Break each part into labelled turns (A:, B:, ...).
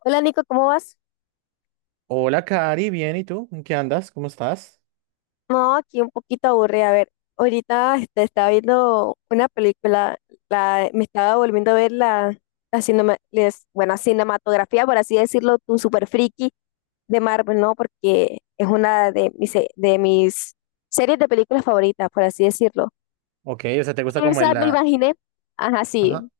A: Hola Nico, ¿cómo vas?
B: Hola, Cari, bien, ¿y tú? ¿En qué andas? ¿Cómo estás?
A: No, aquí un poquito aburrida. A ver, ahorita estaba viendo una película, me estaba volviendo a ver la bueno, cinematografía, por así decirlo, un super friki de Marvel, ¿no? Porque es una de mis series de películas favoritas, por así decirlo.
B: Ok, o sea, te gusta como el,
A: Esa me
B: la.
A: imaginé. Ajá, sí.
B: Ajá.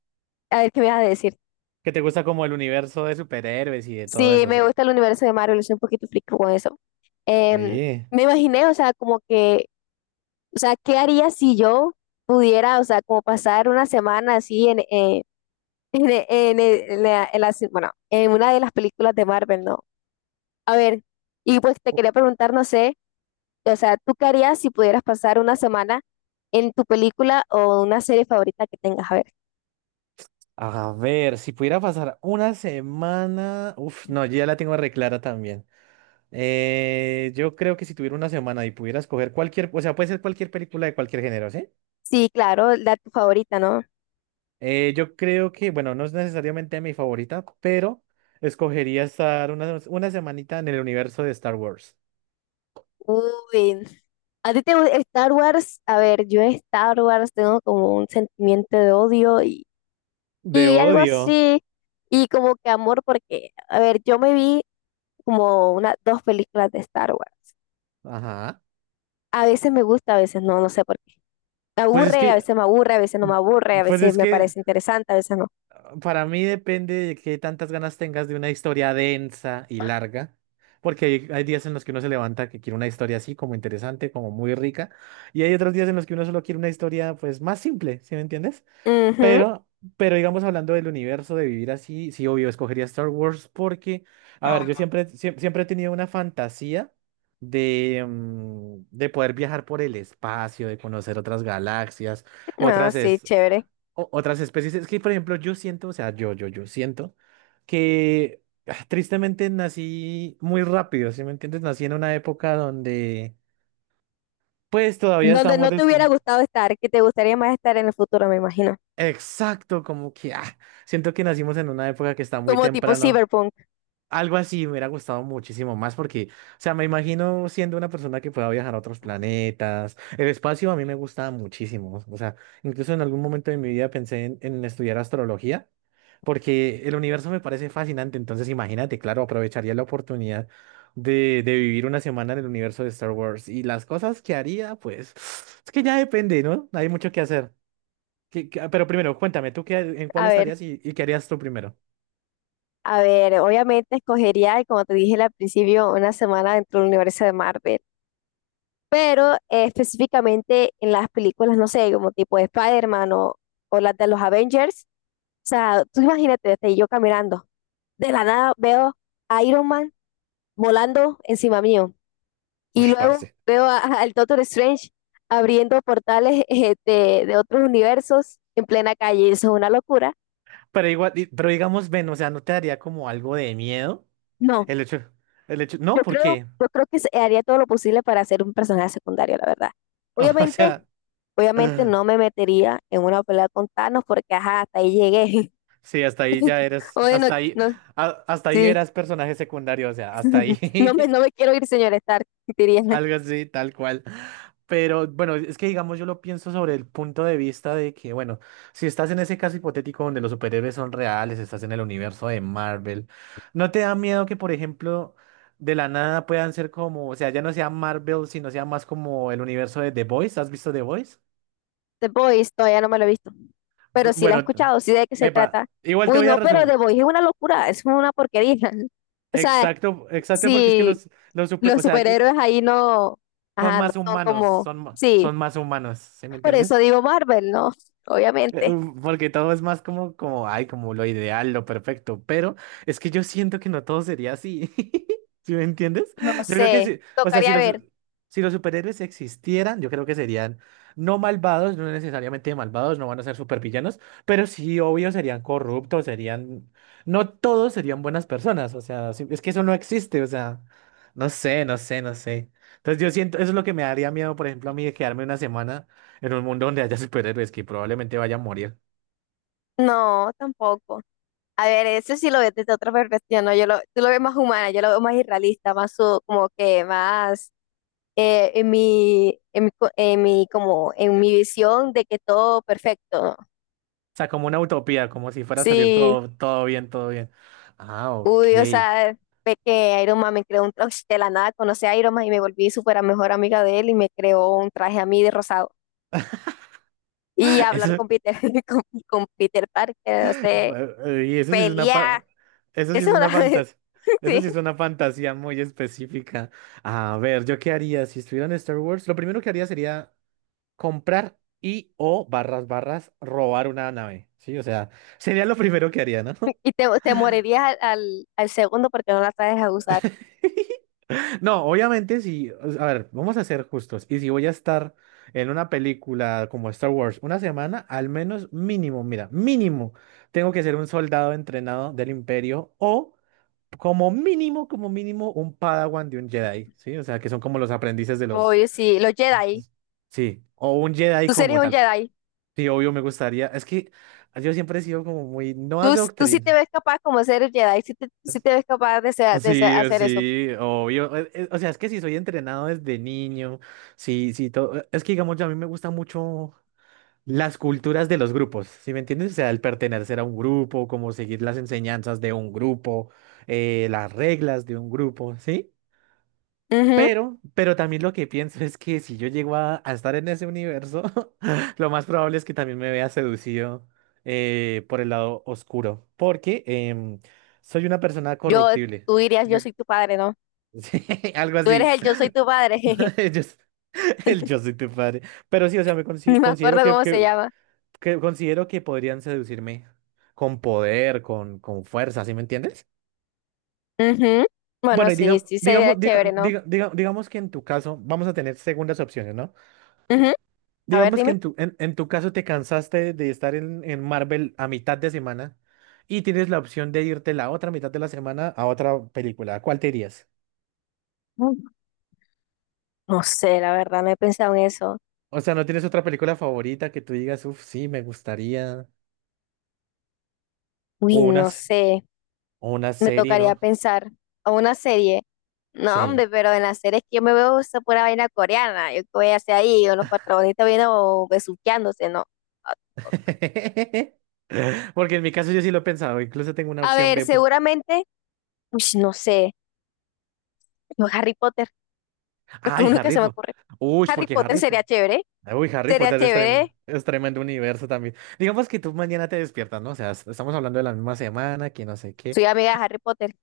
A: A ver qué me vas a decir.
B: Que te gusta como el universo de superhéroes y de todo
A: Sí,
B: eso, o
A: me
B: sea.
A: gusta el universo de Marvel, soy un poquito friki con eso. Em,
B: Oye,
A: Me imaginé, o sea, como que o sea, ¿qué haría si yo pudiera, o sea, como pasar una semana así en, e- en e- en la se- bueno, en una de las películas de Marvel, ¿no? A ver, y pues te quería preguntar, no sé, o sea, ¿tú qué harías si pudieras pasar una semana en tu película o una serie favorita que tengas? A ver.
B: a ver, si pudiera pasar una semana, uf, no, yo ya la tengo reclara también. Yo creo que si tuviera una semana y pudiera escoger cualquier, o sea, puede ser cualquier película de cualquier género, ¿sí?
A: Sí, claro, la tu favorita, ¿no?
B: Yo creo que, bueno, no es necesariamente mi favorita, pero escogería estar una semanita en el universo de Star Wars.
A: Uy, a ti te gusta Star Wars. A ver, yo en Star Wars tengo como un sentimiento de odio.
B: De
A: Y algo
B: odio.
A: así, y como que amor, porque, a ver, yo me vi como una, dos películas de Star Wars.
B: Ajá.
A: A veces me gusta, a veces no, no sé por qué. Me
B: Pues es
A: aburre, a
B: que,
A: veces me aburre, a veces no me aburre, a
B: pues
A: veces
B: es
A: me
B: que
A: parece interesante, a veces no.
B: para mí depende de qué tantas ganas tengas de una historia densa y larga, porque hay días en los que uno se levanta que quiere una historia así, como interesante, como muy rica, y hay otros días en los que uno solo quiere una historia, pues, más simple, ¿sí me entiendes?
A: Ujú,
B: Pero, pero digamos, hablando del universo, de vivir así, sí, obvio, escogería Star Wars porque, a ver, yo siempre, siempre he tenido una fantasía de, de poder viajar por el espacio, de conocer otras galaxias
A: ah
B: otras
A: sí,
B: es-
A: chévere.
B: otras especies. Es que, por ejemplo, yo siento, o sea, yo siento que tristemente nací muy rápido, ¿sí me entiendes? Nací en una época donde, pues, todavía
A: Donde
B: estamos...
A: no te
B: des-
A: hubiera gustado estar, que te gustaría más estar en el futuro, me imagino.
B: Exacto, como que siento que nacimos en una época que está muy
A: Como tipo
B: temprano.
A: cyberpunk.
B: Algo así me hubiera gustado muchísimo más porque, o sea, me imagino siendo una persona que pueda viajar a otros planetas. El espacio a mí me gusta muchísimo. O sea, incluso en algún momento de mi vida pensé en estudiar astrología porque el universo me parece fascinante. Entonces, imagínate, claro, aprovecharía la oportunidad de vivir una semana en el universo de Star Wars y las cosas que haría, pues, es que ya depende, ¿no? Hay mucho que hacer. Pero primero, cuéntame, ¿tú qué, en cuál
A: A ver,
B: estarías y qué harías tú primero?
A: a ver, obviamente escogería, como te dije al principio, una semana dentro del universo de Marvel, pero específicamente en las películas, no sé, como tipo de Spider-Man o las de los Avengers. O sea, tú imagínate, estoy yo caminando, de la nada veo a Iron Man volando encima mío, y
B: Uy, parce.
A: luego veo al Doctor Strange abriendo portales de otros universos en plena calle. Eso es una locura.
B: Pero igual, pero digamos, ven, o sea, ¿no te daría como algo de miedo?
A: No,
B: El hecho, el hecho, no,
A: yo
B: ¿por
A: creo,
B: qué?
A: yo creo que haría todo lo posible para ser un personaje secundario, la verdad.
B: O
A: Obviamente,
B: sea,
A: obviamente no me metería en una pelea con Thanos porque ajá, hasta ahí llegué.
B: sí, hasta ahí ya eres,
A: Bueno,
B: hasta ahí,
A: no,
B: hasta ahí
A: sí,
B: eras personaje secundario, o sea, hasta ahí.
A: no me quiero ir, señor Stark, diría.
B: Algo así, tal cual. Pero bueno, es que digamos, yo lo pienso sobre el punto de vista de que, bueno, si estás en ese caso hipotético donde los superhéroes son reales, estás en el universo de Marvel, ¿no te da miedo que, por ejemplo, de la nada puedan ser como, o sea, ya no sea Marvel, sino sea más como el universo de The Voice? ¿Has visto The Voice?
A: The Boys todavía no me lo he visto, pero sí la he
B: Bueno,
A: escuchado, sí sé de qué se
B: epa,
A: trata.
B: igual te
A: Uy,
B: voy a
A: no, pero
B: resumir.
A: The Boys es una locura, es una porquería. O sea,
B: Exacto, exacto, porque es que
A: si
B: los super,
A: los
B: o sea, i-
A: superhéroes ahí no,
B: son
A: ajá, no
B: más
A: son
B: humanos,
A: como,
B: son, ma-
A: sí,
B: son más humanos, ¿sí me
A: por eso
B: entiendes?
A: digo Marvel, ¿no? Obviamente,
B: Porque todo es más ay, como lo ideal, lo perfecto, pero es que yo siento que no todo sería así, ¿sí me entiendes?
A: no
B: Yo creo que
A: sé,
B: sí, o sea, si
A: tocaría
B: los,
A: ver.
B: si los superhéroes existieran, yo creo que serían no malvados, no necesariamente malvados, no van a ser supervillanos, pero sí, obvio, serían corruptos, serían, no todos serían buenas personas, o sea, es que eso no existe, o sea, no sé, no sé, no sé. Entonces yo siento, eso es lo que me daría miedo, por ejemplo, a mí de quedarme una semana en un mundo donde haya superhéroes que probablemente vaya a morir.
A: No, tampoco. A ver, eso sí lo veo desde otra perspectiva, ¿no? Yo lo, tú lo ves más humana, yo lo veo más irrealista, más como que más en mi, como, en mi visión de que todo perfecto.
B: O sea, como una utopía, como si fuera a salir
A: Sí,
B: todo, todo bien, todo bien. Ah, ok.
A: uy, o sea, ve que Iron Man me creó un traje de la nada, conocí a Iron Man y me volví súper a mejor amiga de él y me creó un traje a mí de rosado. Y hablar
B: Eso,
A: con Peter, con, con Peter Parker, no sé,
B: eh, y eso sí es una,
A: pelear,
B: fa- Eso sí
A: eso
B: es
A: es
B: una
A: una...
B: fantasía. Eso
A: Sí,
B: sí es una fantasía muy específica. A ver, ¿yo qué haría si estuviera en Star Wars? Lo primero que haría sería comprar y o barras robar una nave. Sí, o sea, sería lo primero que haría, ¿no?
A: y te morirías al segundo porque no la sabes a usar.
B: No, obviamente si, a ver, vamos a ser justos. Y si voy a estar en una película como Star Wars una semana, al menos mínimo, mira, mínimo, tengo que ser un soldado entrenado del Imperio o como mínimo, un Padawan de un Jedi, ¿sí? O sea, que son como los aprendices de los.
A: Oye, sí, los Jedi.
B: Sí, o un Jedi
A: Tú
B: como
A: serías un
B: tal.
A: Jedi.
B: Sí, obvio me gustaría. Es que yo siempre he sido como muy, no
A: Tú sí te
B: adoctrinado,
A: ves capaz como ser Jedi, sí te ves capaz
B: sí,
A: hacer eso.
B: sí, obvio. O sea, es que si soy entrenado desde niño, sí, sí, todo. Es que digamos, ya a mí me gustan mucho las culturas de los grupos, ¿sí me entiendes? O sea, el pertenecer a un grupo, como seguir las enseñanzas de un grupo, las reglas de un grupo, ¿sí?
A: Ujú.
B: Pero también lo que pienso es que si yo llego a estar en ese universo, lo más probable es que también me vea seducido por el lado oscuro, porque soy una persona
A: Yo,
B: corruptible.
A: Tú dirías, yo soy tu padre, ¿no?
B: Sí, algo
A: Tú eres
B: así.
A: el yo soy tu padre,
B: Yo s- el yo soy tu padre. Pero sí, o sea, me
A: ni me
B: considero
A: acuerdo cómo se llama.
B: que podrían seducirme con poder, con fuerza, ¿sí me entiendes?
A: Ujú. Bueno,
B: Bueno, y
A: sí, sí, sería chévere, ¿no?
B: digamos que en tu caso, vamos a tener segundas opciones, ¿no?
A: Ujú. A ver,
B: Digamos que
A: dime.
B: en tu caso te cansaste de estar en Marvel a mitad de semana y tienes la opción de irte la otra mitad de la semana a otra película. ¿A cuál te irías?
A: Mm, No sé, la verdad, no he pensado en eso.
B: O sea, ¿no tienes otra película favorita que tú digas, uff, sí, me gustaría?
A: Uy,
B: O
A: no
B: unas.
A: sé,
B: O una
A: me
B: serie,
A: tocaría
B: ¿no?
A: pensar a una serie. No,
B: Sí.
A: hombre, pero en las series que yo me veo esa pura vaina coreana, yo qué voy a hacer ahí, o los protagonistas viendo besuqueándose, no.
B: Porque en mi caso yo sí lo he pensado. Incluso tengo una
A: A
B: opción
A: ver,
B: B. Por.
A: seguramente, pues no sé, no, Harry Potter, lo que
B: ¡Ay,
A: uno que
B: Harry
A: se me
B: Potter!
A: ocurre.
B: Uy,
A: Harry
B: porque
A: Potter
B: Harry
A: sería
B: Potter.
A: chévere,
B: Uy, Harry
A: sería
B: Potter
A: chévere.
B: es tremendo universo también. Digamos que tú mañana te despiertas, ¿no? O sea, estamos hablando de la misma semana, que no sé qué.
A: Soy amiga de Harry Potter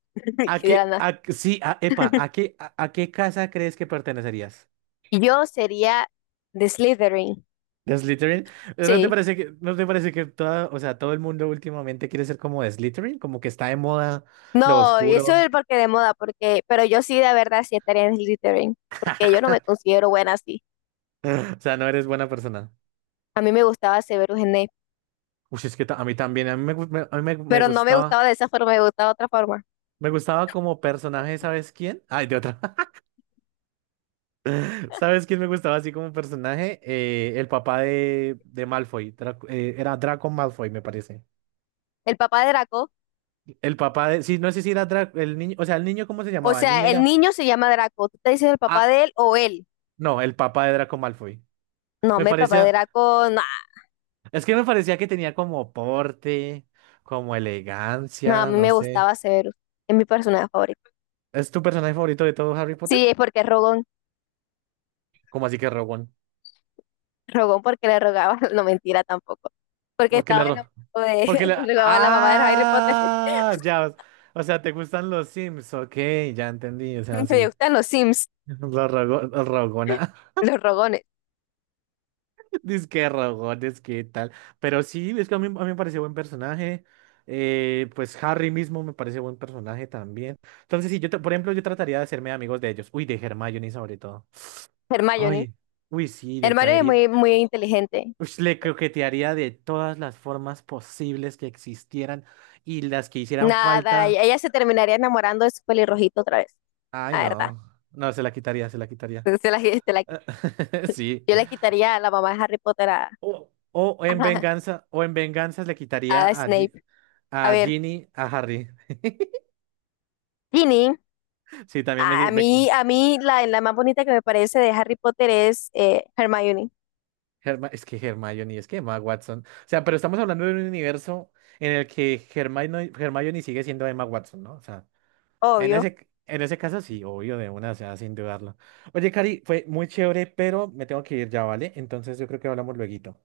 B: ¿A
A: y de la
B: qué,
A: nada.
B: sí, a, epa, a qué casa crees que pertenecerías?
A: Y yo sería de Slytherin,
B: ¿De Slytherin? ¿No te
A: sí.
B: parece que, no te parece que o sea, todo el mundo últimamente quiere ser como de Slytherin? Como que está de moda lo
A: No, y eso es
B: oscuro.
A: porque de moda, porque, pero yo sí de verdad sí estaría en Slytherin, porque yo no me considero buena así.
B: O sea, no eres buena persona.
A: A mí me gustaba Severus Snape,
B: Uy, es que a mí también, a mí me, gu- me- a mí me, me
A: pero no me
B: gustaba,
A: gustaba de esa forma, me gustaba de otra forma.
B: me gustaba como personaje, ¿sabes quién? Ay, de otra, ¿sabes quién me gustaba así como personaje? El papá de, Malfoy, era Draco Malfoy, me parece.
A: El papá de Draco.
B: El papá de, sí, no sé si era Draco, el niño, o sea, el niño, ¿cómo se
A: O
B: llamaba? El niño
A: sea, el
B: era,
A: niño se llama Draco. ¿Tú te dices el papá
B: ah,
A: de él o él?
B: no, el papá de Draco Malfoy.
A: No,
B: Me
A: mi papá de
B: parecía,
A: Draco, no.
B: es que me parecía que tenía como porte, como
A: No, a
B: elegancia,
A: mí
B: no
A: me
B: sé.
A: gustaba Severus, es mi personaje favorito.
B: ¿Es tu personaje favorito de todo Harry Potter?
A: Sí, es porque es Rogón,
B: ¿Cómo así que Rowan?
A: Rogón porque le rogaba, no mentira tampoco, porque
B: ¿Por qué le
A: estaba enamorado
B: erró? Porque
A: de,
B: la...
A: le rogaba a la mamá de Harry Potter.
B: Ah, ya. O sea, ¿te gustan los Sims? Ok, ya entendí. O sea,
A: Me
B: sí.
A: gustan los Sims,
B: La la rogona.
A: los Rogones,
B: Dice que rogones, ¿qué tal? Pero sí, es que a mí me pareció buen personaje. Pues Harry mismo me parece buen personaje también. Entonces, sí, por ejemplo, yo trataría de hacerme amigos de ellos. Uy, de Hermione sobre todo.
A: Hermione.
B: Ay, uy, sí, le
A: Hermione es
B: caería.
A: muy, muy inteligente,
B: Uy, le coquetearía de todas las formas posibles que existieran y las que hicieran
A: nada, y
B: falta.
A: ella se terminaría enamorando de su pelirrojito otra vez,
B: Ay,
A: la verdad.
B: no. No, se la quitaría, se la quitaría.
A: Se la,
B: Sí.
A: yo le quitaría a la mamá de Harry Potter
B: O, o en
A: a,
B: venganza, o en venganza le quitaría
A: a
B: a, Gi-
A: Snape. A
B: a
A: ver,
B: Ginny, a Harry.
A: Ginny.
B: Sí, también
A: A a mí, a mí la más bonita que me parece de Harry Potter es Hermione,
B: Es que Hermione, es que Emma Watson. O sea, pero estamos hablando de un universo en el que Hermione sigue siendo Emma Watson, ¿no? O sea, en
A: obvio.
B: ese caso sí, obvio, de una, o sea, sin dudarlo. Oye, Cari, fue muy chévere, pero me tengo que ir ya, ¿vale? Entonces yo creo que hablamos lueguito.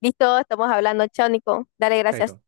A: Listo, estamos hablando, chao, Nico. Dale, gracias.
B: Chaito.